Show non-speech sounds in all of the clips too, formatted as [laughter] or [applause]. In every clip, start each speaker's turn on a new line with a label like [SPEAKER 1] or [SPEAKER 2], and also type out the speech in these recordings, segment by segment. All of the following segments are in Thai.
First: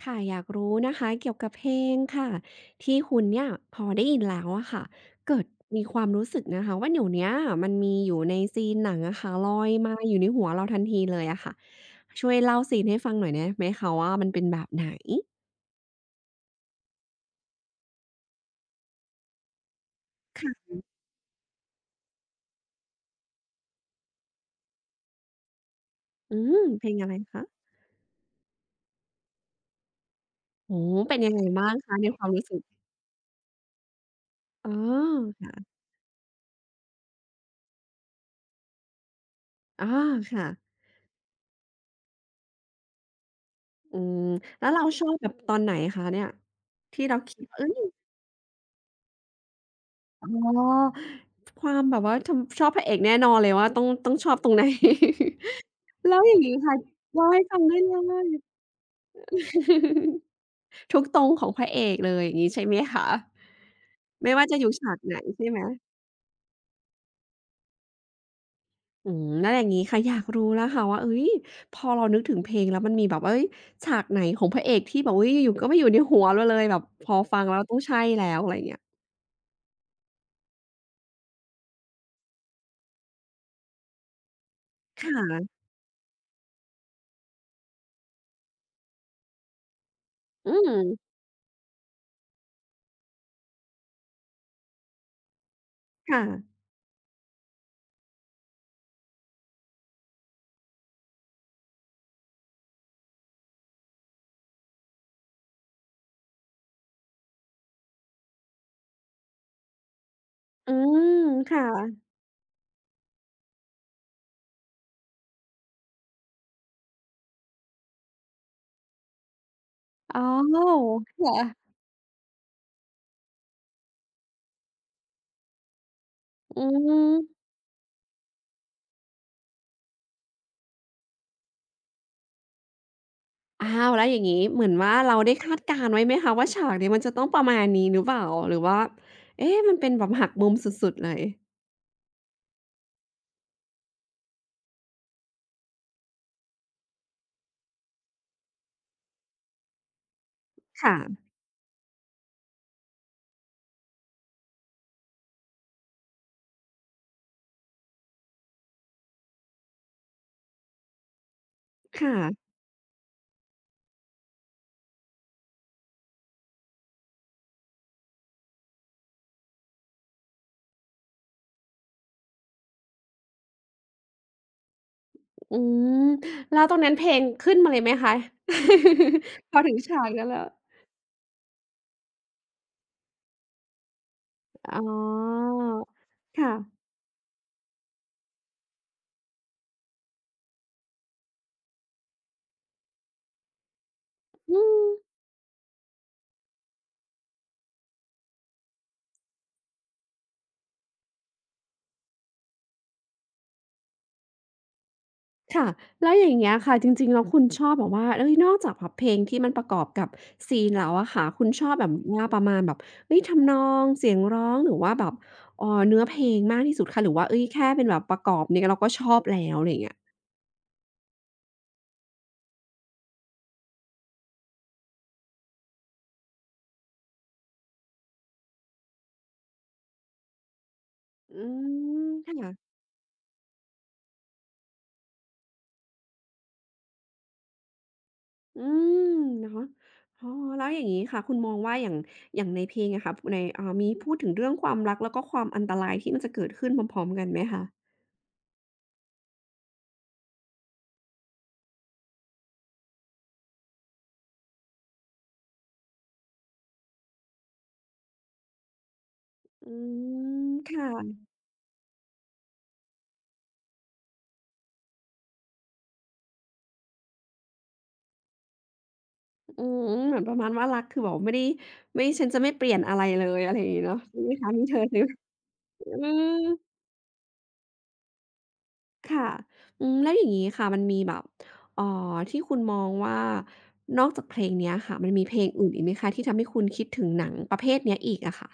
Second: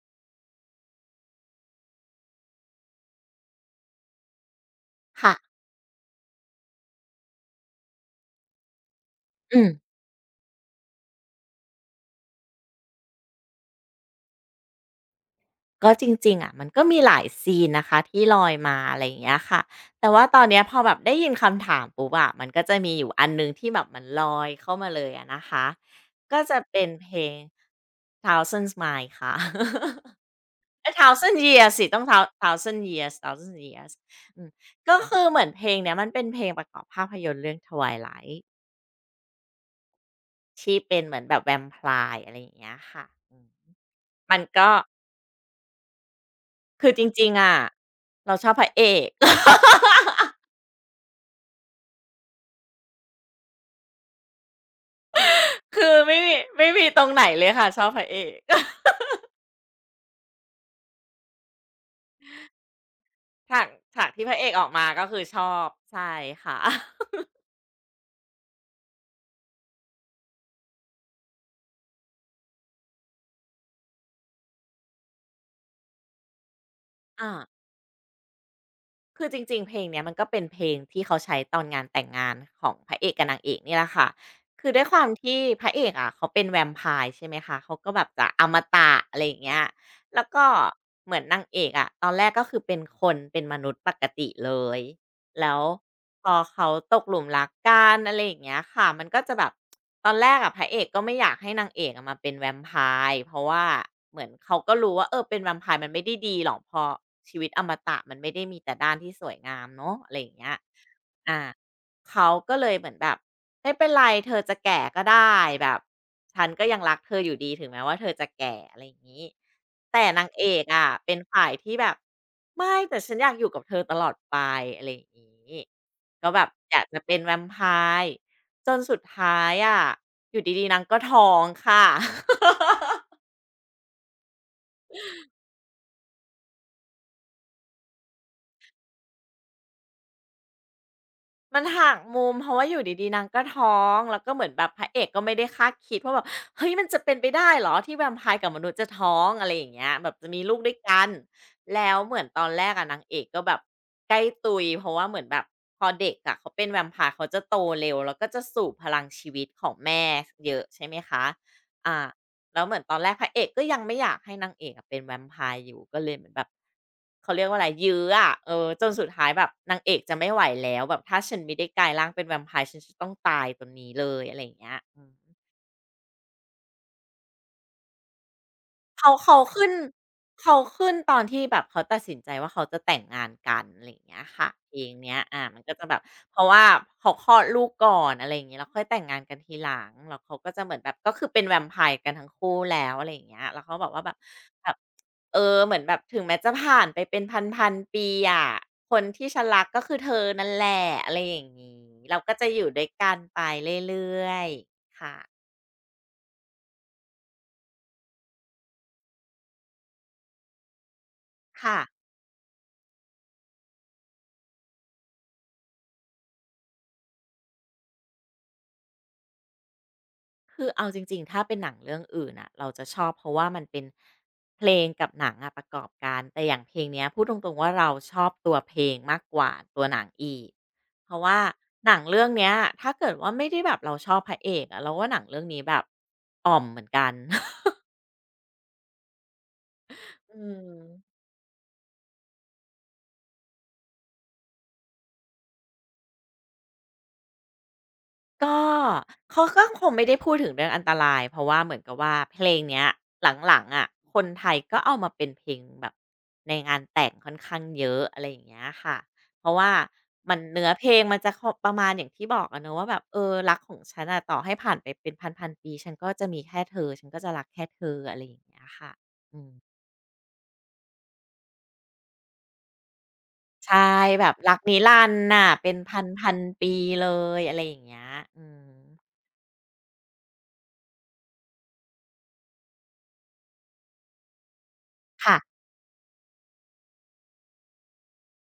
[SPEAKER 1] ค่ะอยากรู้นะคะเกี่ยวกับเพลงค่ะที่คุณเนี่ยพอได้ยินแล้วอะค่ะ
[SPEAKER 2] ค่ะ
[SPEAKER 1] เกิดมีความรู้สึกนะคะว่าเดี๋ยวเนี้ยมันมีอยู่ในซีนหนังอะค่ะลอ
[SPEAKER 2] อื
[SPEAKER 1] ย
[SPEAKER 2] ม
[SPEAKER 1] มาอยู่ในหัวเราทันทีเลยอะค่ะช่วยเล่าซีนให้ฟังหน่อยได้ไหมคะว่ามันเป็นแบบไหน
[SPEAKER 2] ก็จริงๆอะมันก็มีหลายซีนนะคะที่ลอยมาอะไรอย่างเงี้ยค่ะแต่ว่าตอนเนี้ยพอแบบได้ยินคำถามปุ๊บอะมันก็จะมีอยู่อันหนึ่งที่แบบมันลอยเข้ามาเลยอะนะคะ
[SPEAKER 1] อื
[SPEAKER 2] ก็จะ
[SPEAKER 1] ม
[SPEAKER 2] เป็
[SPEAKER 1] เพ
[SPEAKER 2] น
[SPEAKER 1] ลงอะ
[SPEAKER 2] เพ
[SPEAKER 1] ไร
[SPEAKER 2] ลง
[SPEAKER 1] คะ
[SPEAKER 2] Thousand Miles ค่ะ
[SPEAKER 1] โอ้
[SPEAKER 2] [laughs] เอ๊ย
[SPEAKER 1] เป็นยัง
[SPEAKER 2] Thousand
[SPEAKER 1] ไงบ้า
[SPEAKER 2] Years
[SPEAKER 1] ง
[SPEAKER 2] สิ
[SPEAKER 1] คะ
[SPEAKER 2] ต้อง
[SPEAKER 1] ในค วามรู้สึก
[SPEAKER 2] Thousand Years Thousand Years อืม
[SPEAKER 1] อ๋อ
[SPEAKER 2] ก็คือเหมือนเพล
[SPEAKER 1] ค่ะ
[SPEAKER 2] งเนี้ยมันเป็นเพลงประกอบภาพยนตร์เรื่อง Twilight
[SPEAKER 1] อ๋อค่ะ
[SPEAKER 2] ที่เป็นเหมือนแบบแวมไพร์อะไรอย่างเงี้ยค่ะอืม
[SPEAKER 1] อืม
[SPEAKER 2] มัน
[SPEAKER 1] แล้
[SPEAKER 2] ก็
[SPEAKER 1] วเราชอบแบบตอนไหนคะเนี่ย
[SPEAKER 2] คือจ
[SPEAKER 1] ที่เรา
[SPEAKER 2] ริง
[SPEAKER 1] คิ
[SPEAKER 2] ๆ
[SPEAKER 1] ด
[SPEAKER 2] อะ
[SPEAKER 1] ว่าเอ้ย
[SPEAKER 2] เราชอบพระเอก [laughs]
[SPEAKER 1] อ๋อความแบบว่าทำชอบพระเอกแน่นอนเลยว่าต้องชอบตรงไหน
[SPEAKER 2] คือ
[SPEAKER 1] [laughs] แล้
[SPEAKER 2] ไม่
[SPEAKER 1] วอ
[SPEAKER 2] มี
[SPEAKER 1] ย่างงี้
[SPEAKER 2] ไม่
[SPEAKER 1] ค่ะ
[SPEAKER 2] มีตรงไหน
[SPEAKER 1] เล่าให้
[SPEAKER 2] เลย
[SPEAKER 1] ฟัง
[SPEAKER 2] ค่ะ
[SPEAKER 1] ได้
[SPEAKER 2] ชอบ
[SPEAKER 1] เล
[SPEAKER 2] พระเอ
[SPEAKER 1] ย
[SPEAKER 2] ก [laughs]
[SPEAKER 1] [laughs] ทุกตรงของพระเอกเลยอย่างงี้ใช่ไหมคะ
[SPEAKER 2] ฉากฉากที่พ
[SPEAKER 1] ไม่
[SPEAKER 2] ระเอ
[SPEAKER 1] ว่า
[SPEAKER 2] ก
[SPEAKER 1] จะ
[SPEAKER 2] อ
[SPEAKER 1] อ
[SPEAKER 2] อก
[SPEAKER 1] ยู่
[SPEAKER 2] มา
[SPEAKER 1] ฉาก
[SPEAKER 2] ก็
[SPEAKER 1] ไหน
[SPEAKER 2] คือช
[SPEAKER 1] ใช่
[SPEAKER 2] อ
[SPEAKER 1] ไหม
[SPEAKER 2] บใช่ค่ะ [laughs]
[SPEAKER 1] อืมแล้วอย่างงี้ค่ะ อยากรู้แล้วค่ะว่าเฮ้ยพอเรานึกถึงเพลงแล้วมันมีแบบเฮ้ยฉากไหนของพระเอกที่แบบอุ๊ยอยู่ๆก็มาอยู่ในหัวเราเลยแบบพอ
[SPEAKER 2] อา
[SPEAKER 1] ฟังแล้วต้องใช่แล้วอะไรอย่างเงี้ย
[SPEAKER 2] คือจริงๆเพลงเนี้ยมันก็เป็นเพลงที่เขาใช้ตอนงานแต่งงานของพระเอกกับนางเอกนี่แหละค่ะคือด้วยความ
[SPEAKER 1] ค่
[SPEAKER 2] ที่พ
[SPEAKER 1] ะ
[SPEAKER 2] ระเอกอะเขาเป็นแวมไพร์ใช่ไหมคะเขาก็แบบจะอมตะอะไรอย่างเงี้ยแล้วก็
[SPEAKER 1] อืม
[SPEAKER 2] เหมือนนางเอกอะตอนแรกก็คือเป็นคนเป็นมนุษย์ปกติเลย แล้วพอ
[SPEAKER 1] ค่ะ
[SPEAKER 2] เขาตกหลุมรักกันอะไรอย่างเงี้ยค่ะมันก็จะแบบตอนแรกอะพระเอกก็ไม่อยากให้นางเอกอะมาเป็นแวมไพร์เพราะว่าเหมือนเขาก็รู้ว่าเออเป็นแวมไพร์มันไม่ได้ดีหรอกเพอชีวิตอมตะมันไม่ได้มีแต่ด้านที่สวยงามเนาะอะไรอย่างเงี้ย
[SPEAKER 1] อืม
[SPEAKER 2] อ่า
[SPEAKER 1] ค่ะ
[SPEAKER 2] เขาก็เลยเหมือนแบบไม่เป็นไรเธอจะแก่ก็ได้แบบฉันก็ยังรักเธออยู่ดีถึงแม้ว่าเธอจะแก่อะไรอย่างนี้แต่
[SPEAKER 1] อ๋
[SPEAKER 2] นางเอ
[SPEAKER 1] อ
[SPEAKER 2] กอะเป็น
[SPEAKER 1] ค
[SPEAKER 2] ฝ่าย
[SPEAKER 1] ่ะ
[SPEAKER 2] ที่แบบไม่แต่ฉันอยากอยู่กับเธอตลอดไปอะไรอย่างนี้ก็แบบ
[SPEAKER 1] อื
[SPEAKER 2] อยากจะเป็นแว
[SPEAKER 1] ม
[SPEAKER 2] มไพร์จนสุดท้ายอะอยู่ดีๆนางก็ท้องค่ะ [laughs]
[SPEAKER 1] อ้าวแล้วอย่างงี้เหมือนว่าเราได้คาดการณ์ไว้ไหมคะว่าฉากนี้มันจะต้องประมาณนี้หรือเปล่าหรือว่าเอ๊ะมันเป็นแบบหักมุมสุดๆเลย
[SPEAKER 2] มันหักมุมเพราะว่าอยู่ดีๆนางก็ท้องแล้วก็เหมือนแบบพระเอกก็ไม่ได้คาดคิดว่าแบบเฮ้ยมันจะเป็นไปได้เหรอที่แวมไพร์กับมนุษย์จะท้องอะไรอย่างเงี้ยแบบจะมีลูกด้วยกัน
[SPEAKER 1] ค่ะ
[SPEAKER 2] แล้วเหมือนตอนแรกอะนางเอกก็แบบใกล้ตุยเพราะว่าเหมือนแบบพอเด็กอะเขาเป็นแวมไพร์เขาจะโตเร็วแล้วก็จะสูบพลังชีวิตของแม่สเยอะใช่ไหมคะอา
[SPEAKER 1] ค่ะ
[SPEAKER 2] แล้วเหมือนตอนแรกพระเอกก็ยังไม่อยากให้นางเอกอะเป็นแวมไพร์อยู่ก็เลยเหมือนแบบเขาเรียกว่าอะไรยื้ออะเออจนสุดท้ายแบบนางเอกจะไม่ไหวแล้วแบบถ้าฉันไม่ได้กลายร่างเป็นแวมไพร์ฉันจะต้องตายตรงนี้เลยอะไรอย่างเงี้ยอืม
[SPEAKER 1] อืมแล้วตรงนั้นเพลงขึ้นมาเลยไหมคะ
[SPEAKER 2] เขา
[SPEAKER 1] [laughs] พอ
[SPEAKER 2] ขึ้
[SPEAKER 1] ถึ
[SPEAKER 2] น
[SPEAKER 1] งฉากนั้นแล้ว
[SPEAKER 2] เขาขึ้นตอนที่แบบเขาตัดสินใจว่าเขาจะแต่งงานกันอะไรอย่างเงี้ยค่ะเพล
[SPEAKER 1] อ๋
[SPEAKER 2] งเนี้ยอา
[SPEAKER 1] อ
[SPEAKER 2] มันก็จะแบบเพราะ
[SPEAKER 1] ค่ะ
[SPEAKER 2] ว่าเขาคลอดลูกก่อนอะไรอย่างงี้แล้วค่อยแต่งงานกันทีหลังแล้วเขาก็จะเหมือนแบบก็คือเป็นแวมไพร์กันทั้งคู่แล้วอะไรอย่างเงี้ยแล้วเขาบอกว่าแบบ
[SPEAKER 1] อื
[SPEAKER 2] แบบ
[SPEAKER 1] ม
[SPEAKER 2] เออเหมือนแบบถึงแม้จะผ่านไปเป็นพันๆปีอะคนที่ฉันรักก็คือเธอนั่นแหละอะไรอย่างงี้เราก็จะอยู่ด้วยกันไปเรื่อยๆค่ะ
[SPEAKER 1] ค่ะแล้วอย่างเงี้ยค่ะจริงๆแล้วคุณชอบแบบว่าเฮ้ยนอกจากแบบเพลงที่มันประกอบกับซีนแล้วอะค่ะคุณชอบ
[SPEAKER 2] ค่ะ
[SPEAKER 1] แบบว่าประมาณแบบเฮ้ยทำนองเสียงร้องหรือว่าแบบเนื้อเพลงมากที่สุดคะหรือว่าเฮ้ยแค่เป็นแบบประกอบเนี่ยเราก็ชอบแล้วอะไรอย่างเงี้ย
[SPEAKER 2] คือเอาจริงๆถ้าเป็นหนังเรื่องอื่นน่ะเราจะชอบเพราะว่ามันเป็นเพลงกับหนังอะประกอบกันแต่อย่างเพลงเนี้ยพูดตรงๆว่าเราชอบตัวเพลงมากกว่าตัวหนังอีกเพราะว่า
[SPEAKER 1] อื
[SPEAKER 2] หนัง
[SPEAKER 1] ม
[SPEAKER 2] เรื่องเนี้ย
[SPEAKER 1] ค่ะ
[SPEAKER 2] ถ้าเกิดว่าไม่ได้แบบเราชอบพระเอกอะเราว่าหนังเรื่องนี้แบบอ่อมเหมือนกัน [laughs]
[SPEAKER 1] อืมเนาะอ๋อ
[SPEAKER 2] อื
[SPEAKER 1] แล้วอย่างงี้
[SPEAKER 2] ม
[SPEAKER 1] ค่ะคุณมองว่าอย่างในเพลงอะค่ะในอ่ามีพูดถึงเรื่องความรักแล้วก็ความอันตรายที่มันจะเกิดขึ้นพร้อมๆกันไหมคะ
[SPEAKER 2] ก็เขาก็คงไม่ได้พูดถึงเรื่องอันตรายเพราะว่าเหมือนกับว่าเพลงเนี้ยหลังๆอ่ะคนไทยก็เอามาเป็นเพลงแบบในงานแต่งค่อนข้างเยอะอะไรอย่างเงี้ยค่ะเพราะว่า
[SPEAKER 1] อื
[SPEAKER 2] มัน
[SPEAKER 1] ม
[SPEAKER 2] เนื้อ
[SPEAKER 1] ค
[SPEAKER 2] เพลงมัน
[SPEAKER 1] ่ะ
[SPEAKER 2] จะเข้าประมาณอย่างที่บอกอะเนอะว่าแบบเออรักของฉันอะต่อให้ผ่านไปเป็นพันๆปีฉันก็จะมีแค่เธอฉันก็จะรักแค่เธออะไรอย่างเงี้ยค่ะอืม
[SPEAKER 1] อืมเหมือนประมาณว่ารักคือแบบไม่ได้ไม่ฉันจะไม่เปลี่ยนอะไรเลยอะไรอย่าง
[SPEAKER 2] ใช่
[SPEAKER 1] งี้เนาะใช่
[SPEAKER 2] แบ
[SPEAKER 1] ไหม
[SPEAKER 2] บ
[SPEAKER 1] คะ
[SPEAKER 2] รัก
[SPEAKER 1] มีเธ
[SPEAKER 2] นิ
[SPEAKER 1] อเธ
[SPEAKER 2] รั
[SPEAKER 1] อ
[SPEAKER 2] นดร์น่ะเป็น
[SPEAKER 1] อืม
[SPEAKER 2] พันๆปีเลยอะไรอย่างเงี้ยอืม
[SPEAKER 1] ค่ะอืมแล้วอย่างงี้ค่ะมันมีแบบเอ่อที่คุณมองว่านอกจากเพลงเนี้ยค่ะมันมีเพ
[SPEAKER 2] ค่ะ
[SPEAKER 1] ลงอื่นอีกไหมคะที่ทำให้คุณคิดถึงหนังประเภทเนี้ยอีกอะค่ะ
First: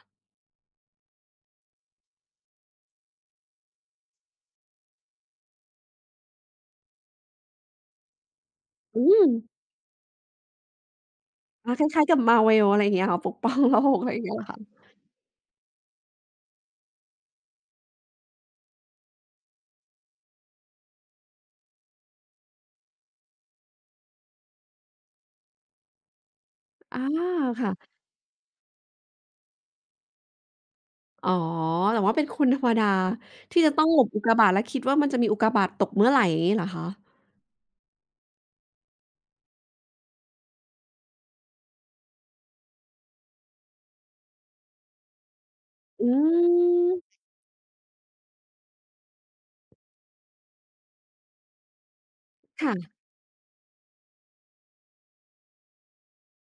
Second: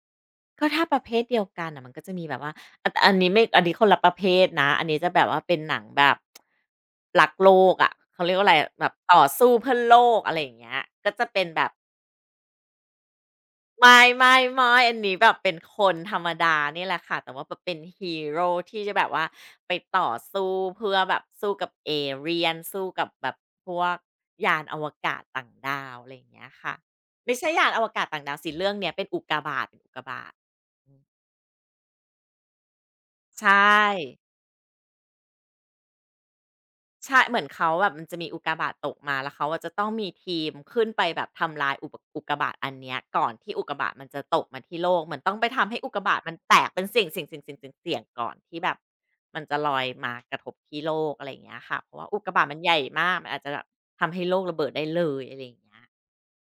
[SPEAKER 2] ก็ถ้าประเภทเดียวกันน่ะมันก็จะมีแบบว่าอันนี้ไม่อันนี้คนละประเภทนะอันนี้จะแบบว่าเป็นหนังแบบรักโลกอะเขาเรียกว่าอะไรอะแบบ
[SPEAKER 1] อื
[SPEAKER 2] ต่อ
[SPEAKER 1] ม
[SPEAKER 2] สู้เพื่อโลกอะไรอย่างเงี้ยก็จะเป็นแบบ
[SPEAKER 1] อาคล้ายๆกับ Marvel อะไรอย่างเงี้ยเหรอปกป้องโล
[SPEAKER 2] ไม
[SPEAKER 1] กอะไรอย่างเงี้
[SPEAKER 2] ่
[SPEAKER 1] ยเหรอคะ
[SPEAKER 2] ๆๆอันนี้แบบเป็นคนธรรมดานี่แหละค่ะแต่ว่าแบบเป็นฮีโรที่จะแบบว่าไปต่อสู้เพื่อแบบสู้กับเอเลี่ยนสู้กับแบบพวกยานอวกาศต่างดาวอะไรอย่างเงี้ยค่ะ
[SPEAKER 1] อา
[SPEAKER 2] ไม่ใช่ยานอว
[SPEAKER 1] ค่ะ
[SPEAKER 2] กาศต่างดาวสิเรื่องเนี้ยเป็นอุกกาบาตเป็นอุกกาบาตอืม
[SPEAKER 1] อ๋อแต่ว่าเป็นคนธรรมดา
[SPEAKER 2] ใช่
[SPEAKER 1] ที่จะต้องหลบอุกกาบาตและคิดว่ามันจะมีอุกกาบาตตกเมื่อไหร่อย่างงี้เหรอคะ
[SPEAKER 2] ใช่เหมือนเขาแบบมันจะมีอุกกาบาตตกมาแล้วเขาอะจะต้องมีทีมขึ้นไปแบบทำลายอุกกาบาตอันเนี้ยก่อนที่อุกกาบาตมันจะตกมาที่โลกเหมือนต้องไปทำให้อุกกา
[SPEAKER 1] อื
[SPEAKER 2] บาตมันแตกเป็นเสี
[SPEAKER 1] ม
[SPEAKER 2] ่ยงๆๆๆๆก่อนที่แบบมันจะลอยมากระทบที่โลกอะไรอย่างเงี้ยค่ะเพราะว่าอุกกาบาตมันใหญ่
[SPEAKER 1] ค่ะ
[SPEAKER 2] มากมันอาจจะแบบทำให้โลกระเบิดได้เลยอะไรอย่างเงี้ย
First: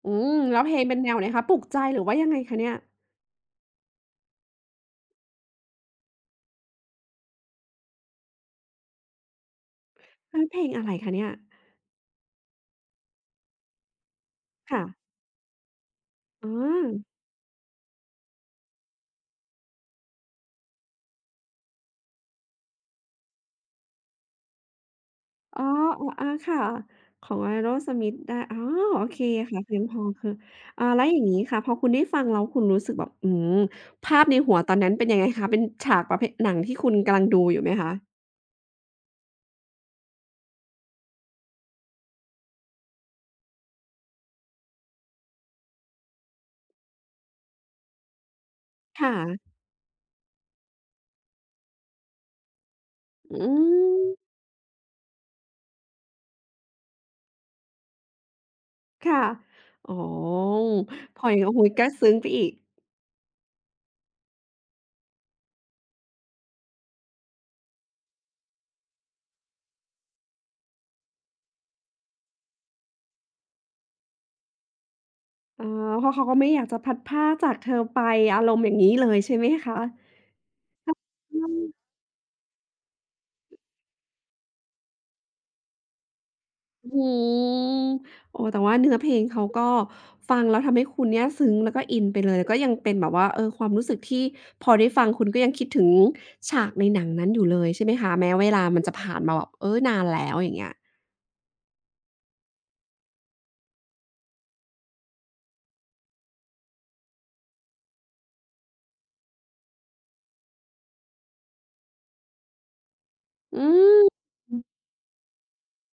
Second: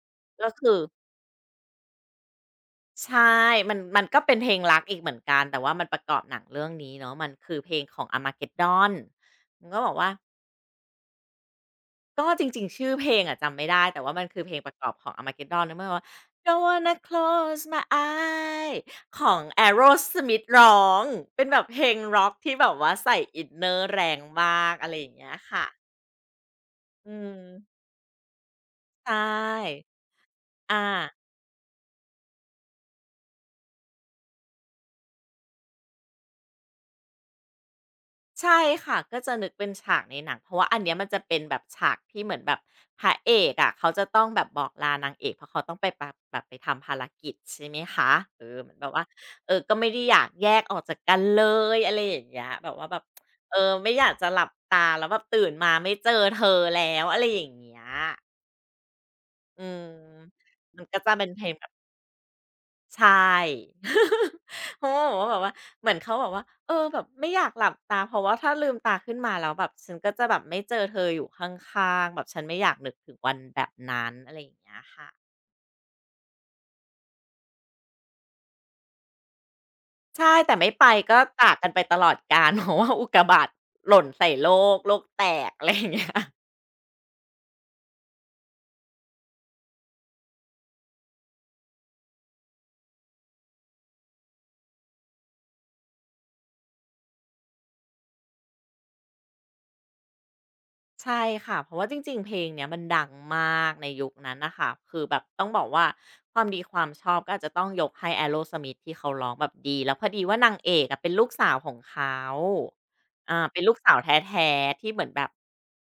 [SPEAKER 1] อืม
[SPEAKER 2] ก็
[SPEAKER 1] แล้วเพ
[SPEAKER 2] คื
[SPEAKER 1] ล
[SPEAKER 2] อ
[SPEAKER 1] งเป็นแนวไหนคะปลุกใจหรือว่ายังไงคะเนี่ย
[SPEAKER 2] ใช่มันก็เป็นเพลงรักอีกเหมือนกันแต่ว่ามันประกอบหนังเรื่องนี้เนาะมันคือเพลงของ Armageddon มันก็บอกว่า
[SPEAKER 1] เฮ้ยเพลงอะไรคะเนี่ย
[SPEAKER 2] ก็จริงๆชื่อเพลงอะจำไม่ได้แต่ว่ามันคือเพลงประ
[SPEAKER 1] ค่ะ
[SPEAKER 2] กอบของ Armageddon นล้วมันบอกว่า
[SPEAKER 1] อ๋อ
[SPEAKER 2] Don't wanna close my eye ของ Aerosmith ร้องเป็นแบบเพลงร็อกที่แบบว่าใส่อินเนอร์แรงมากอะไรอย่างเงี้ย
[SPEAKER 1] อ๋อ
[SPEAKER 2] ค่ะ
[SPEAKER 1] อาๆค่ะ
[SPEAKER 2] อื
[SPEAKER 1] ของ
[SPEAKER 2] ม
[SPEAKER 1] Aerosmith ได้อ๋อโอ
[SPEAKER 2] ใช
[SPEAKER 1] เคค่ะเพียง
[SPEAKER 2] ่
[SPEAKER 1] พอคือ
[SPEAKER 2] อา
[SPEAKER 1] อ่าแล้วอย่างงี้ค่ะพอคุณได้ฟังแล้วคุณรู้สึกแบบอืมภาพในหัวตอนนั้นเป็นยังไงคะเป็นฉากประเภทหนังที่คุณกำลังดูอยู่ไหมคะ
[SPEAKER 2] ใช่ค่ะก็จะนึกเป็นฉากในหนังเพราะว่าอันเนี้ยมันจะเป็นแบบฉากที่เหมือนแบบพระเอกอะะเขาจะต้องแบบบอกลานางเอกเพราะเขาต้องไปปะแบบไปทำภารกิจใช่ไหมคะเออเหมือนแบบว่า
[SPEAKER 1] ค่ะ
[SPEAKER 2] เออก็ไม่ได้อยากแยกออกจากกันเลยอะไรอย่างเงี้ยแบบว่าแบบ
[SPEAKER 1] อื
[SPEAKER 2] เออไม่อยากจะ
[SPEAKER 1] ม
[SPEAKER 2] หลับตาแล้วแบบตื่นมาไม่เจอเธอแล้วอะไรอย่างเงี้ย
[SPEAKER 1] ค่ะ
[SPEAKER 2] อืม
[SPEAKER 1] อ๋อ
[SPEAKER 2] มันก็จะ
[SPEAKER 1] พ
[SPEAKER 2] เป็
[SPEAKER 1] อ
[SPEAKER 2] น
[SPEAKER 1] อย่า
[SPEAKER 2] เพ
[SPEAKER 1] ง
[SPEAKER 2] ล
[SPEAKER 1] งั้น
[SPEAKER 2] ง
[SPEAKER 1] โอ้โฮก็ซึ้งไปอีก
[SPEAKER 2] ใช่ [laughs] เพราะว่าแบบว่าเหมือนเขาบอกว่าเออแบบไม่อยากหลับตาเพราะว่าถ้าลืมตาขึ้นมาแล้วแบบฉันก็จะแบบไม่เจอเธออยู่ข้างๆแบบฉันไม่อยากนึกถึงวันแบบนั้นอะไรอย่างเงี้ยค่ะ
[SPEAKER 1] เออเพราะเขาก็ไม่อยากจะพลัดพรากจากเธอไปอารมณ์อย่างงี้เลยใช่ไหมคะ
[SPEAKER 2] ใช่แต่ไม่ไปก็
[SPEAKER 1] อื
[SPEAKER 2] ตาก
[SPEAKER 1] ม
[SPEAKER 2] กันไปตลอดกาล [laughs] เพราะว่าอุกกาบาตหล่นใส่โลกแตกอะไรอย่างเงี้ย
[SPEAKER 1] อื้อฮือโอ้แต่ว่าเนื้อเพลงเขาก็ฟังแล้วทำให้คุณเนี่ยซึ้งแล้วก็อินไปเลยแล้วก็ยังเป็นแบบว่าเออความรู้สึกที่พอได้ฟังคุณก็ยังคิดถึงฉากในหนังนั้นอยู่เลยใช่ไหมคะแม้เวลามันจะผ่านมาแบบเออนานแล้วอย่างเงี้ย
[SPEAKER 2] ใช่ค่ะเพราะว่าจริงๆเพลงเนี้ยมันดังมากในยุคนั้นนะคะคือแบบต้องบอกว่าความดีความชอบก็อาจจะต้องยกให้ a e r o สมิ t ที่เขาร้องแบบดีแล้วพอดีว่านางเอกอะเป็นลูกสาวของเขาอา
[SPEAKER 1] อื
[SPEAKER 2] เป็นลูกสาว
[SPEAKER 1] ม
[SPEAKER 2] แท้
[SPEAKER 1] อ
[SPEAKER 2] ๆที่เหมือนแบบ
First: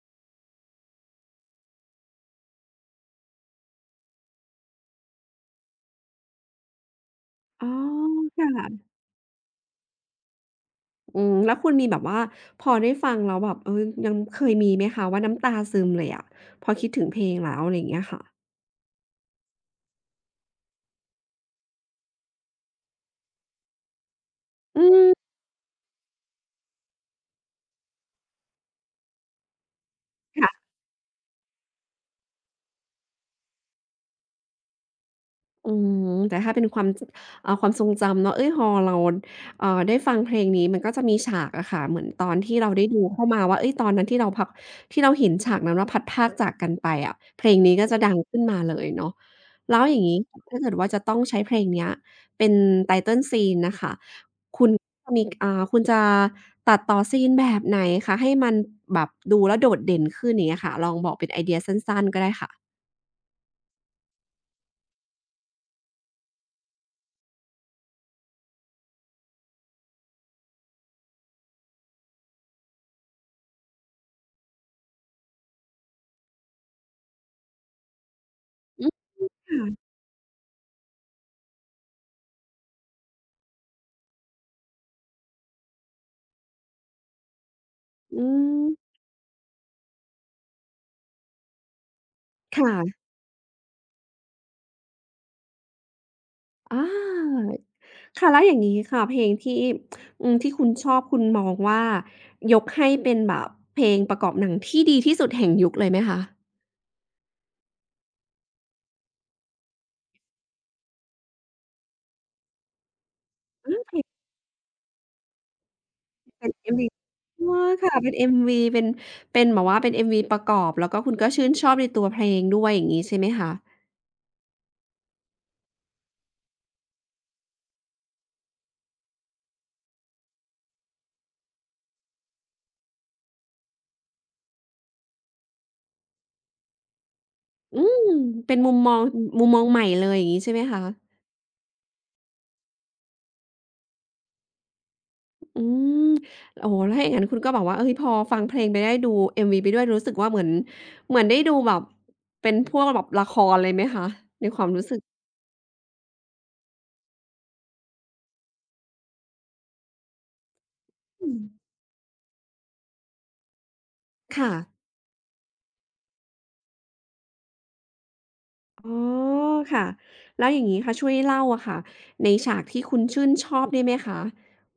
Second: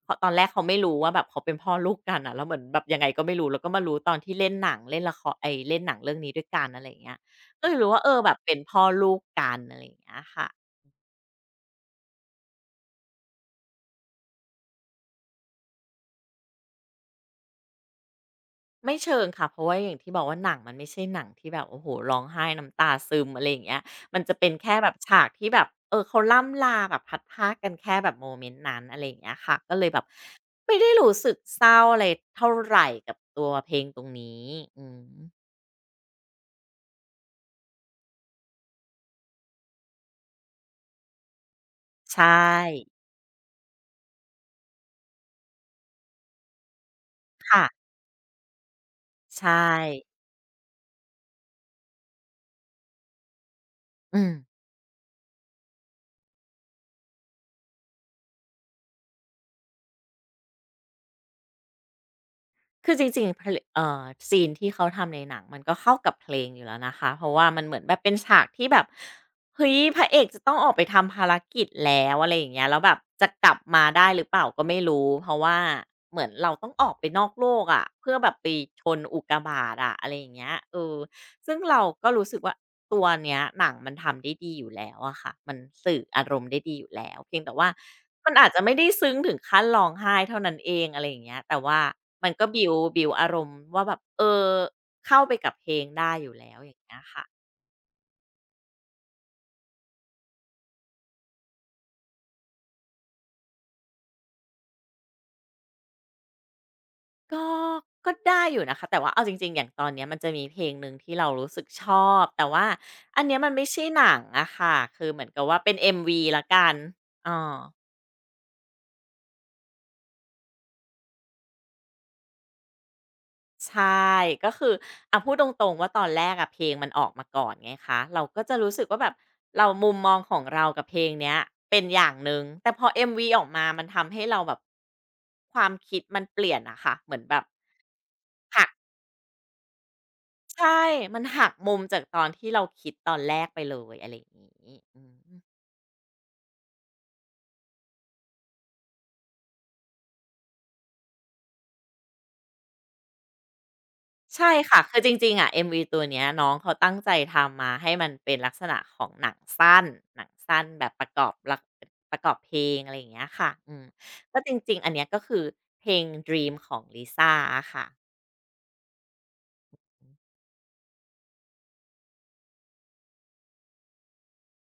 [SPEAKER 2] พตอนแรกเขาไม่รู้ว่าแบบเขาเป็นพ่อลูกกันอะแล้วเหมือนแบบยังไงก็ไม่รู้แล้วก็มารู้ตอนที่เล่นหนังเล่นละครไอ้เล่นหนังเรื่องนี้ด้วยกันอะไรอย่างเงี้ย
[SPEAKER 1] ๋
[SPEAKER 2] ก็
[SPEAKER 1] อ
[SPEAKER 2] เลยรู้ว่าเออแบบเป็นพ่อ
[SPEAKER 1] ค่ะ
[SPEAKER 2] ลูกกันอะไรอย่างเงี้ยค่ะ
[SPEAKER 1] อืมแล้วคุณมีแบบว่าพอได้ฟังแล้วแบบเออยังเคยมีไหมคะว่าน้ำตาซึมเลยอะพอคิดถึงเพลงแล้วอะไรอย่างเงี้ยค่ะ
[SPEAKER 2] ไม่เชิงค่ะเพราะว่าอย่างที่บอกว่าหนังมันไม่ใช่หนังที่แบบโอ้โฮร้องไห้น้ำตาซึมอะไรอย่างเงี้ยมันจะเป็นแค่
[SPEAKER 1] อื
[SPEAKER 2] แบบ
[SPEAKER 1] ม
[SPEAKER 2] ฉากที่แบบเออเขาล่ำลาแบบพลัดพรากกันแค่แบบโมเมนต์นั้นอะไรอย่างเงี้ยค่ะก็เลยแบบไม่ได้รู้สึกเศร้าอะไรเท่าไรกับตัวเพลงตรงนี้อืม
[SPEAKER 1] อืมแต่ถ้าเป็นความจความทรงจำเนาะเอ๊ยพอเราได้ฟังเพลงนี้มันก็จะมีฉากอะค่ะเหมือน
[SPEAKER 2] ใช
[SPEAKER 1] ตอนที่
[SPEAKER 2] ่
[SPEAKER 1] เราได้ดูเข้ามาว่าเอ๊ยตอนนั้นที่เราพักที่เราเห็นฉากนั้นว่าพลัดพรากจากกันไปอะเพลง
[SPEAKER 2] ค่ะ
[SPEAKER 1] นี้ก็จะดังขึ้นมาเลยเนาะ
[SPEAKER 2] ใช่
[SPEAKER 1] แล้วอย่างงี้ถ้าเกิดว่าจะต้องใช้เพลงเนี้ยเป็น Title Scene น่ะค่ะ
[SPEAKER 2] อืม
[SPEAKER 1] คุณจะมีคุณจะตัดต่อซีนแบบไหนคะให้มันแบบดูแล้วโดดเด่นขึ้นอย่างเงี้ยค่ะลองบอกเป็นไอเดียสั้นๆก็ได้ค่ะ
[SPEAKER 2] คือจริงๆเพลงซีนที่เขาทำในหนังมันก็เข้ากับเพลงอยู่แล้วนะคะ เพราะว่ามันเหมือนแบบเป็นฉากที่แบบเฮ้ยพระเอกจะต้องออกไปทำภารกิจแล้วอะไรอย่างเงี้ยแล้วแบบจะกลับมาได้หรือเปล่าก็ไม่รู้เพราะว่าเหมือนเราต้องออกไปนอกโลกอะะเพื่อแบบไปช
[SPEAKER 1] อืม
[SPEAKER 2] นอุกกาบาต
[SPEAKER 1] ค่ะ
[SPEAKER 2] อะะอะไรอย่างเงี้ยเออ ซึ่งเราก็รู้สึกว่าตัวเนี้ยหนังมันทำได้ดีอยู่แล้วอะค่ะมันสื่ออารมณ์ได้ดีอยู่แล้วเพียงแต่ว่า
[SPEAKER 1] อื
[SPEAKER 2] มันอาจจะ
[SPEAKER 1] ม
[SPEAKER 2] ไม่ได้ซึ้งถึงขั้นร้องไห้เท่านั้นเองอะไรอย่างเงี้ยแต่ว่ามันก็บิว
[SPEAKER 1] ค่ะ
[SPEAKER 2] บิวอารมณ์ว่าแบบเออเข้าไปกับเพลงได้อยู่แล้วอย่าง
[SPEAKER 1] อา
[SPEAKER 2] เงี้ยค่ะ
[SPEAKER 1] ค่ะแล้วอย่างงี้ค่ะเพลงที่อืมที่คุณชอบคุณมองว่ายกให้เป็นแบบเพลงประกอบหนังที่ดีที่สุดแห่งยุคเลยไหมคะ
[SPEAKER 2] ก็ก็ได้อยู่นะคะแต่ว่าเอาจริงๆอย่างตอนเนี้ยมันจะมีเพลงหนึ่งที่เรารู้สึกชอบแต่ว่าอันเนี้ยมัน
[SPEAKER 1] อา
[SPEAKER 2] ไม่ใช่
[SPEAKER 1] เพล
[SPEAKER 2] ห
[SPEAKER 1] ง
[SPEAKER 2] นังอะค่ะคือเหมือนกับว่าเป็นเอ็มวีละ
[SPEAKER 1] เป็น
[SPEAKER 2] กัน
[SPEAKER 1] MV
[SPEAKER 2] อ๋
[SPEAKER 1] อ๋อ
[SPEAKER 2] อ
[SPEAKER 1] ค่ะเป็น MV เป็นแบบว่าเป็น MV ประกอบแล้วก็คุณก็ชื่นชอบในตัวเพลงด้วยอย่างงี้ใช่ไหมคะ
[SPEAKER 2] ใช่ก็คืออะพูดตรงๆว่าตอนแรกอะเพลงมันออกมาก่อนไงคะเราก็จะรู้สึกว่าแบบเรามุมมองของเรากับเพลงเนี้ยเป็นอย่างหนึ่งแต่พอ MV ออกมามันทำให้เราแบบความคิดมันเปลี่ยนอะค่ะเหมือนแบบ
[SPEAKER 1] อืมเป็น
[SPEAKER 2] หัก
[SPEAKER 1] มุมมองใหม่เลยอย่างงี้ใช่ไหม
[SPEAKER 2] ใช่
[SPEAKER 1] คะ
[SPEAKER 2] มันหักมุมจากตอนที่เราคิดตอนแรกไปเลยอะไรอย่างงี้อืม
[SPEAKER 1] อืมโอ้โฮถ้าอย่างงั้นคุณก็แบบว่าเฮ้ยพอฟังเพลงไปได้ดู MV ไปด้วยรู้สึกว่าเหมือนได้ดูแบบเป็นพวกแบบละครเลยไหมคะใน
[SPEAKER 2] ใช่
[SPEAKER 1] ความ
[SPEAKER 2] ค่ะ
[SPEAKER 1] รู้สึ
[SPEAKER 2] คื
[SPEAKER 1] ก
[SPEAKER 2] อจริงๆอ่ะ MV ตัวเนี้ยน้องเขาตั้งใจทำมาให้มันเป็นลักษณะของหนังสั้นหนังสั้นแบบ
[SPEAKER 1] อืม
[SPEAKER 2] ประกอบเพลงอะไรอย่างเงี้ยค่ะอืมก็จ
[SPEAKER 1] ค่ะ
[SPEAKER 2] ริงๆอันเนี้ยก็คือเพลง "Dream" ของลิซ่าอะค่ะ
[SPEAKER 1] อ๋อค่ะแล้วอย่างงี้ค่ะช่วยเล่าอะค่ะในฉากที่คุณชื่นชอบได้ไหมคะ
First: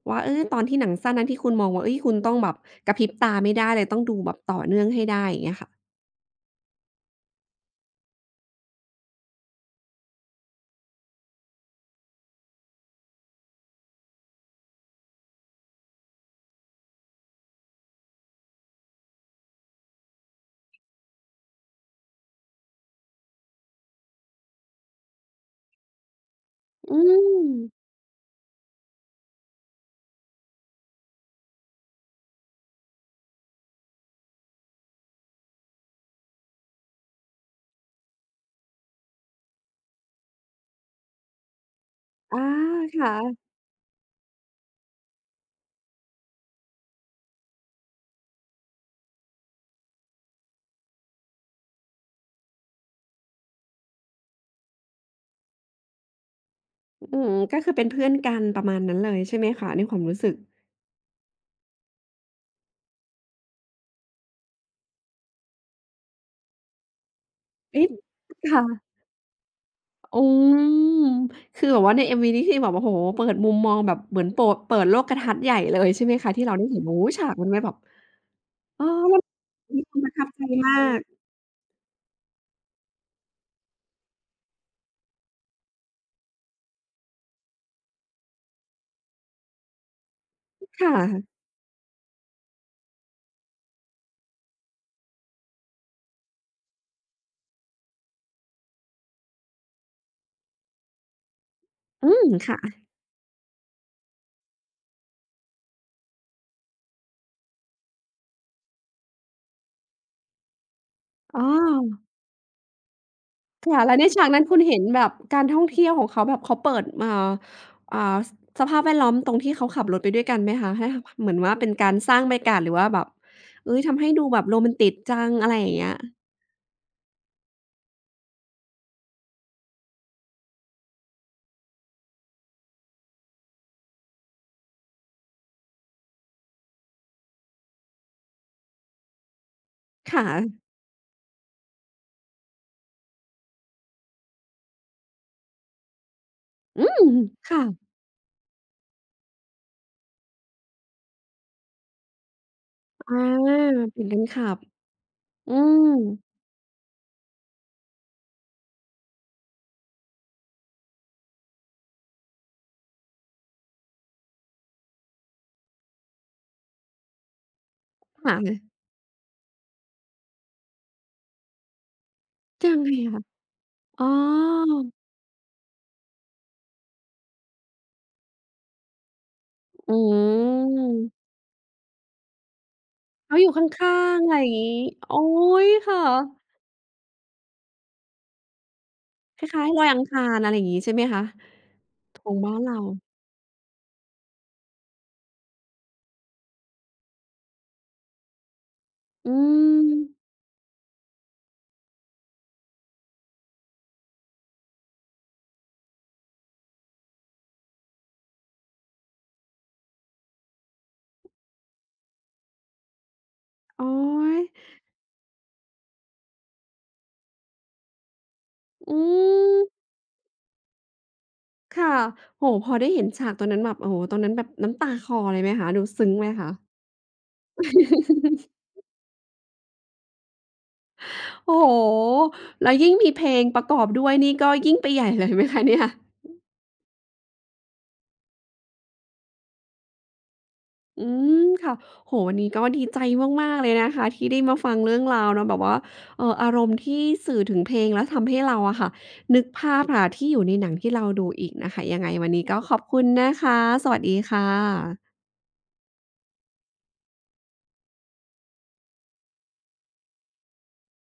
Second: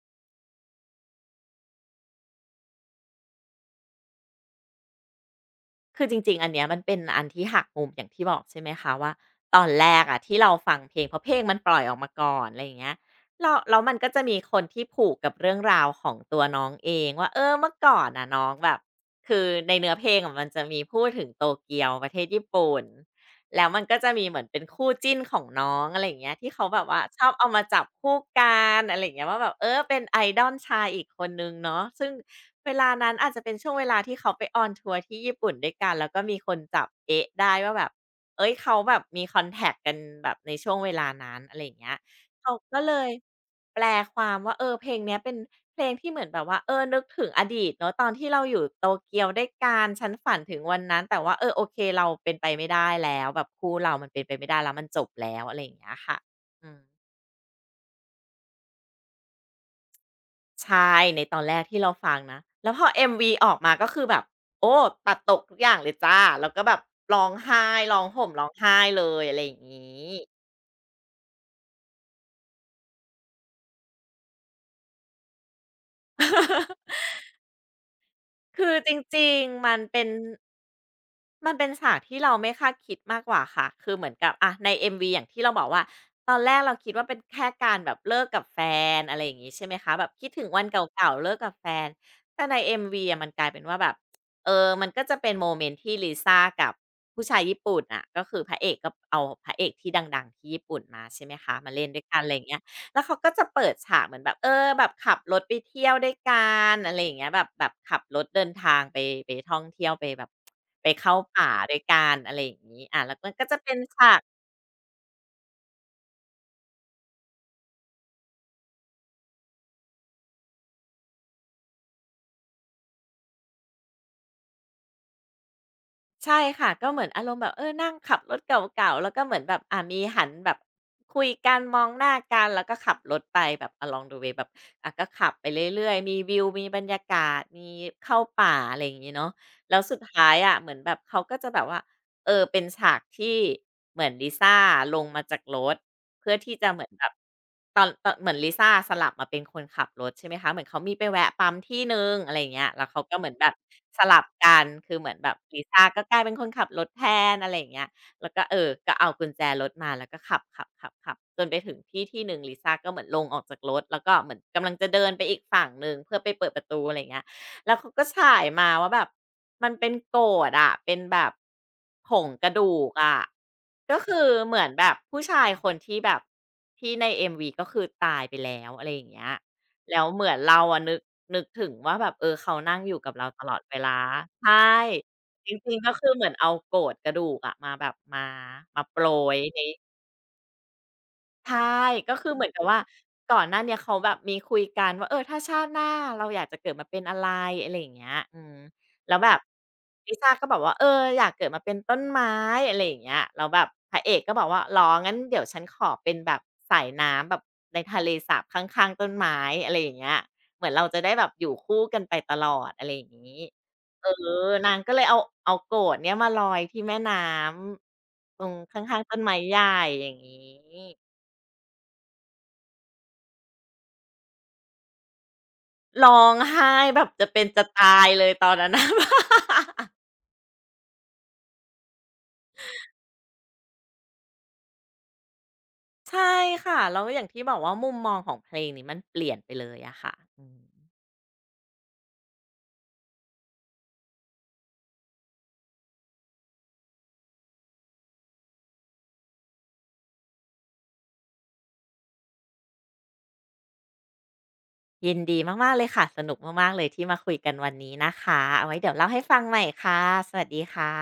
[SPEAKER 1] ว่าเออตอนที่หนังสั้นนั้นที่คุณมองว่าเฮ้ยคุณต้องแบบกระพริบตาไม่ได้เลยต้องดูแบบต่อเนื่องให้ได้อย่างเงี้ยค่ะ
[SPEAKER 2] คือจริงๆอันเนี้ยมันเป็นอันที่หักมุมอย่างที่บอกใช่ไหมคะว่าตอนแรกอะที่เราฟังเพลงเพราะเพลงมันปล่อยออกมาก่อนอะไรอย่างเงี้ยแล้วมันก็จะมีคนที่ผูกกับเรื่องราวของตัวน้องเองว่าเออเมื่อก่อนน่ะน้องแบบคือในเนื้อเพลงอะมันจะมีพูดถึงโตเกียวประเทศญี่ปุ่นแล้วมันก็จะมีเหมือนเป็นคู่จิ้นของน้องอะไรอย่างเงี้ยที่เขาแบบ
[SPEAKER 1] อื
[SPEAKER 2] ว่าชอบเอามาจับ
[SPEAKER 1] ม
[SPEAKER 2] คู่กันอะไรอย่างเงี้ยว่าแบบเออเป็นไอดอลชายอีกคนหนึ่งเนาะซึ่ง เวลานั้นอาจจะเป็นช่วงเวลาที่เขาไปออนทัวร์ที่ญี่ปุ่นด้วยกันแล้วก็มีคนจับเอ๊ะได้ว่าแบบเอ้ยเขาแบบมีคอนแท็กกันแบบในช่วงเวลานั้นอะไรอย่างเงี้ย
[SPEAKER 1] อา
[SPEAKER 2] เขาก็เลย
[SPEAKER 1] ค่ะ
[SPEAKER 2] แปลความว่าเออเพลงเนี้ยเป็นเพลงที่เหมือนแบบว่าเออนึกถึงอดีตเนาะตอนที่เราอยู่โตเกียวด้วยกันฉันฝันถึงวันนั้นแต่ว่าเออโอเคเราเป็นไปไม่ได้แล้วแบบคู่เรามันเป็นไปไม่ได้แล้วมันจบแล้วอะไรอย่างเงี้ยค่ะอืม
[SPEAKER 1] อืมก็คือเป็นเพื่อนกันประมาณนั้นเลยใช่ไหมคะในความรู้สึก
[SPEAKER 2] ใช่ในตอนแรกที่เราฟังนะแล้วพอ MV ออกมาก็คือแบบโอ้ตัดตกทุกอย่างเลยจ้ะแล้วก็แบบร้องไห้
[SPEAKER 1] เอ๊ะ
[SPEAKER 2] ร้องห่มร้อง
[SPEAKER 1] ค่ะ
[SPEAKER 2] ไห้เลยอะไรอย่างงี้
[SPEAKER 1] อืมคือแบบว่าใน MV นี่คือแบบโอ้โฮเปิดมุมมองแบบเหมือนโปดเปิดโลกทัศน์ใหญ่เลยใช่ไหมคะที่เราได้เห็นโอ้โฮ
[SPEAKER 2] [laughs]
[SPEAKER 1] ฉากมันไม่แบบ
[SPEAKER 2] คือ
[SPEAKER 1] เออ
[SPEAKER 2] จ
[SPEAKER 1] มัน
[SPEAKER 2] ริงๆมัน
[SPEAKER 1] มีความ
[SPEAKER 2] เป็
[SPEAKER 1] ป
[SPEAKER 2] น
[SPEAKER 1] ระทับใจมาก
[SPEAKER 2] มันเป็นฉากที่เราไม่คาดคิดมากกว่าค่ะ คือเหมือนกับอะใน MV อมวีอย่างที่เราบอกว่าตอนแรกเราคิดว่าเป็นแค่การแบบเลิกกับแฟนอะไรอย่างงี้ใช่ไหมคะแบบคิดถึงวันเ
[SPEAKER 1] ค
[SPEAKER 2] ก่าๆเลิ
[SPEAKER 1] ่ะ
[SPEAKER 2] กกับแฟนแต่ใน MV อมวีอะมันกลายเป็นว่าแบบเออมันก็จะเป็นโมเมนต์ที่ Lisa กับผู้ชายญี่ปุ่นอะก็คือพระเอกก็เอาพระเอกที่ดังๆที่ญี่ปุ่นมาใช่ไหมคะมาเล่นด้วย
[SPEAKER 1] อื
[SPEAKER 2] กัน
[SPEAKER 1] ม
[SPEAKER 2] อะไรอย่างเงี้
[SPEAKER 1] ค่ะ
[SPEAKER 2] ย แล้วเขาก็จะเปิดฉากเหมือนแบบเออแบบขับรถไปเที่ยวด้วยกันอะไรอย่างเงี้ยแบบขับรถเดินทางไปท่องเที่ยวไปแบบไปเข้า
[SPEAKER 1] อ๋
[SPEAKER 2] ป่าด้วย
[SPEAKER 1] อ
[SPEAKER 2] กันอะไรอย่างงี้อาแล้วมันก็จะเป็น
[SPEAKER 1] ค่ะแล้วใน
[SPEAKER 2] ฉาก
[SPEAKER 1] ฉากนั้นคุณเห็นแบบการท่องเที่ยวของเขาแบบเขาเปิดอ่าสสภาพแวดล้อมตรงที่เขาขับรถไปด้วยกันไหมคะให้ขเหมือนว่าเป็นการสร้างบรรยากาศหรือว่าแบบเฮ้ยทำให้ดูแบบโรแมนติกจังอะไรอย่างเงี้ย
[SPEAKER 2] ใช่ค่ะก็เหมือนอารมณ์แบบเออนั่งขับรถเก่าๆแล้วก็เหมือนแบบมีหันแบบคุยกันมองหน้ากันแล้วก็ขับรถไปแบบ along the way แบบอ่ะก็ขับไปเรื่อยๆมีวิวมีบรรยากาศมีเข้าป่าอะไรอย่างงี้เนาะแล้วสุด
[SPEAKER 1] ค
[SPEAKER 2] ท้ายอะ
[SPEAKER 1] ่ะ
[SPEAKER 2] เหมือนแบบเขาก็จะแบบว่าเออเป็นฉากที่เหมือนลิซ่าลงมาจากรถ เพื่อที่จะเห
[SPEAKER 1] อื
[SPEAKER 2] มือนแบ
[SPEAKER 1] ม
[SPEAKER 2] บ
[SPEAKER 1] ค่ะ
[SPEAKER 2] ตอนเหมือนลิซ่าสลับมาเป็นคนขับรถใช่ไหมคะเหมือนเขามีไปแวะปั๊มที่หนึ่งอะไรอย่างเงี้ยแล้วเขาก็
[SPEAKER 1] อา
[SPEAKER 2] เหมือนแบบ
[SPEAKER 1] เป
[SPEAKER 2] ส
[SPEAKER 1] ลี่ยนกั
[SPEAKER 2] ลั
[SPEAKER 1] น
[SPEAKER 2] บ
[SPEAKER 1] ขั
[SPEAKER 2] กั
[SPEAKER 1] บ
[SPEAKER 2] นคือเหมือนแบบ
[SPEAKER 1] อื
[SPEAKER 2] ลิซ่า
[SPEAKER 1] ม
[SPEAKER 2] ก็กลายเป็นคนขับรถแทนอะไรอย่างเงี้ยแล้วก็เออก็เอากุญแจรถมาแล้วก็ขับขับขับขับจนไปถึงที่ที่หนึ่งลิซ่าก็เหมือนลงออกจากรถแล้วก็เหมือนกำลังจะเดินไปอีกฝั่งหนึ่งเพื่อไปเปิดประตูอะไรอย่างเงี้ย แล้วเขาก็
[SPEAKER 1] ค
[SPEAKER 2] ฉายมา
[SPEAKER 1] ่ะ
[SPEAKER 2] ว่าแบบมันเป็นโกฏอะเป็นแบบผงกระ
[SPEAKER 1] ยั
[SPEAKER 2] ดู
[SPEAKER 1] งไง
[SPEAKER 2] ก
[SPEAKER 1] อะ
[SPEAKER 2] อะ
[SPEAKER 1] คะ
[SPEAKER 2] ก็
[SPEAKER 1] อ๋อ
[SPEAKER 2] คือเหมือนแบบผู้ชายคนที่แบบที่ใน MV ก็คือตายไปแล้วอะไรอย่างเงี้ย
[SPEAKER 1] อื
[SPEAKER 2] แล้วเหมือนเราอะนึก
[SPEAKER 1] ม
[SPEAKER 2] นึกถึงว่าแบบเออเขานั่งอยู่กับเรา
[SPEAKER 1] เขา
[SPEAKER 2] ต
[SPEAKER 1] อ
[SPEAKER 2] ล
[SPEAKER 1] ยู่
[SPEAKER 2] อ
[SPEAKER 1] ข
[SPEAKER 2] ดเวลา
[SPEAKER 1] ้างๆอะไรอ
[SPEAKER 2] ใช่
[SPEAKER 1] ย่างงี้โอ๊
[SPEAKER 2] จ
[SPEAKER 1] ย
[SPEAKER 2] ริงๆก็
[SPEAKER 1] ค่ะ
[SPEAKER 2] คือเหมือนเอาโกดกระดูกอะมาแบบมามาโปรย
[SPEAKER 1] ค
[SPEAKER 2] ใน
[SPEAKER 1] ล้ายๆลอยอังคารอะไรอย่างงี้ใช่ไหมคะ
[SPEAKER 2] ใช่ก็
[SPEAKER 1] ข
[SPEAKER 2] คือ
[SPEAKER 1] อง
[SPEAKER 2] เหมือน
[SPEAKER 1] บ้า
[SPEAKER 2] กั
[SPEAKER 1] น
[SPEAKER 2] บว่า
[SPEAKER 1] เรา
[SPEAKER 2] ก่อนหน้าเนี้ยเขาแบบมีคุยกันว่าเออถ้าชาติหน้าเราอยากจะเกิดมาเป็นอะไรอะไรอย่างเงี้ยอืมแล้วแบ
[SPEAKER 1] อื
[SPEAKER 2] บลิ
[SPEAKER 1] ม
[SPEAKER 2] ซ่าก็บอกว่าเอออยากเกิดมาเป็นต้นไม้อะไรอย่างเงี้ยแล้วแบบพระเอกก็บอกว่าเหรองั้นเดี๋ยวฉันขอเป็นแบบสายน้ำแบบในทะเลสาบข้างๆต้นไม้อะไรอย่างเงี้ยเหมือนเราจะได้แบบอยู่คู่กันไปตลอดอะไรอย่างงี้
[SPEAKER 1] โอ๊
[SPEAKER 2] เออ
[SPEAKER 1] ย
[SPEAKER 2] นางก็เลยเอาโกรธเนี้ยมาลอยที่แม่น้ำตรงข้า
[SPEAKER 1] อื
[SPEAKER 2] งๆต้นไม้ให
[SPEAKER 1] ม
[SPEAKER 2] ญ่อย่างงี้
[SPEAKER 1] ค่ะโอ้โฮพอได้เห็นฉากตอนนั้นแบบโอ้โฮตอนนั้นแบบน้ำตาคลอเลยไหมคะดูซึ้ง
[SPEAKER 2] ร้อ
[SPEAKER 1] ไหม
[SPEAKER 2] ง
[SPEAKER 1] คะ
[SPEAKER 2] ไห้แบบจะเป็นจะตายเลยตอนนั้นนะ [laughs]
[SPEAKER 1] โอ้โฮแล้วยิ่งมีเพลงประกอบด้วยนี่ก็ยิ่งไปใหญ่เลยไหมคะเนี่ย
[SPEAKER 2] ใช่ค่ะแล้วอย่างที่บอกว่ามุมมองของเพลงนี้มันเปลี่ยนไปเลยอะค่ะอืม
[SPEAKER 1] อืมค่ะโอ้โฮวันนี้ก็ดีใจมากๆเลยนะคะที่ได้มาฟังเรื่องราวเนาะแบบว่าเอ่ออารมณ์ที่สื่อถึงเพลงแล้วทำให้เราอะค่ะนึกภาพค่ะที่อยู่ในหนังที่เราดูอีกนะคะยังไงวันนี้ก็ขอบคุณนะคะสวัสดีค่ะ
[SPEAKER 2] ยินดีมากๆเลยค่ะสนุกมากๆเลยที่มาคุยกันวันนี้นะคะเอาไว้เดี๋ยวเล่าให้ฟังใหม่ค่ะสวัสดีค่ะ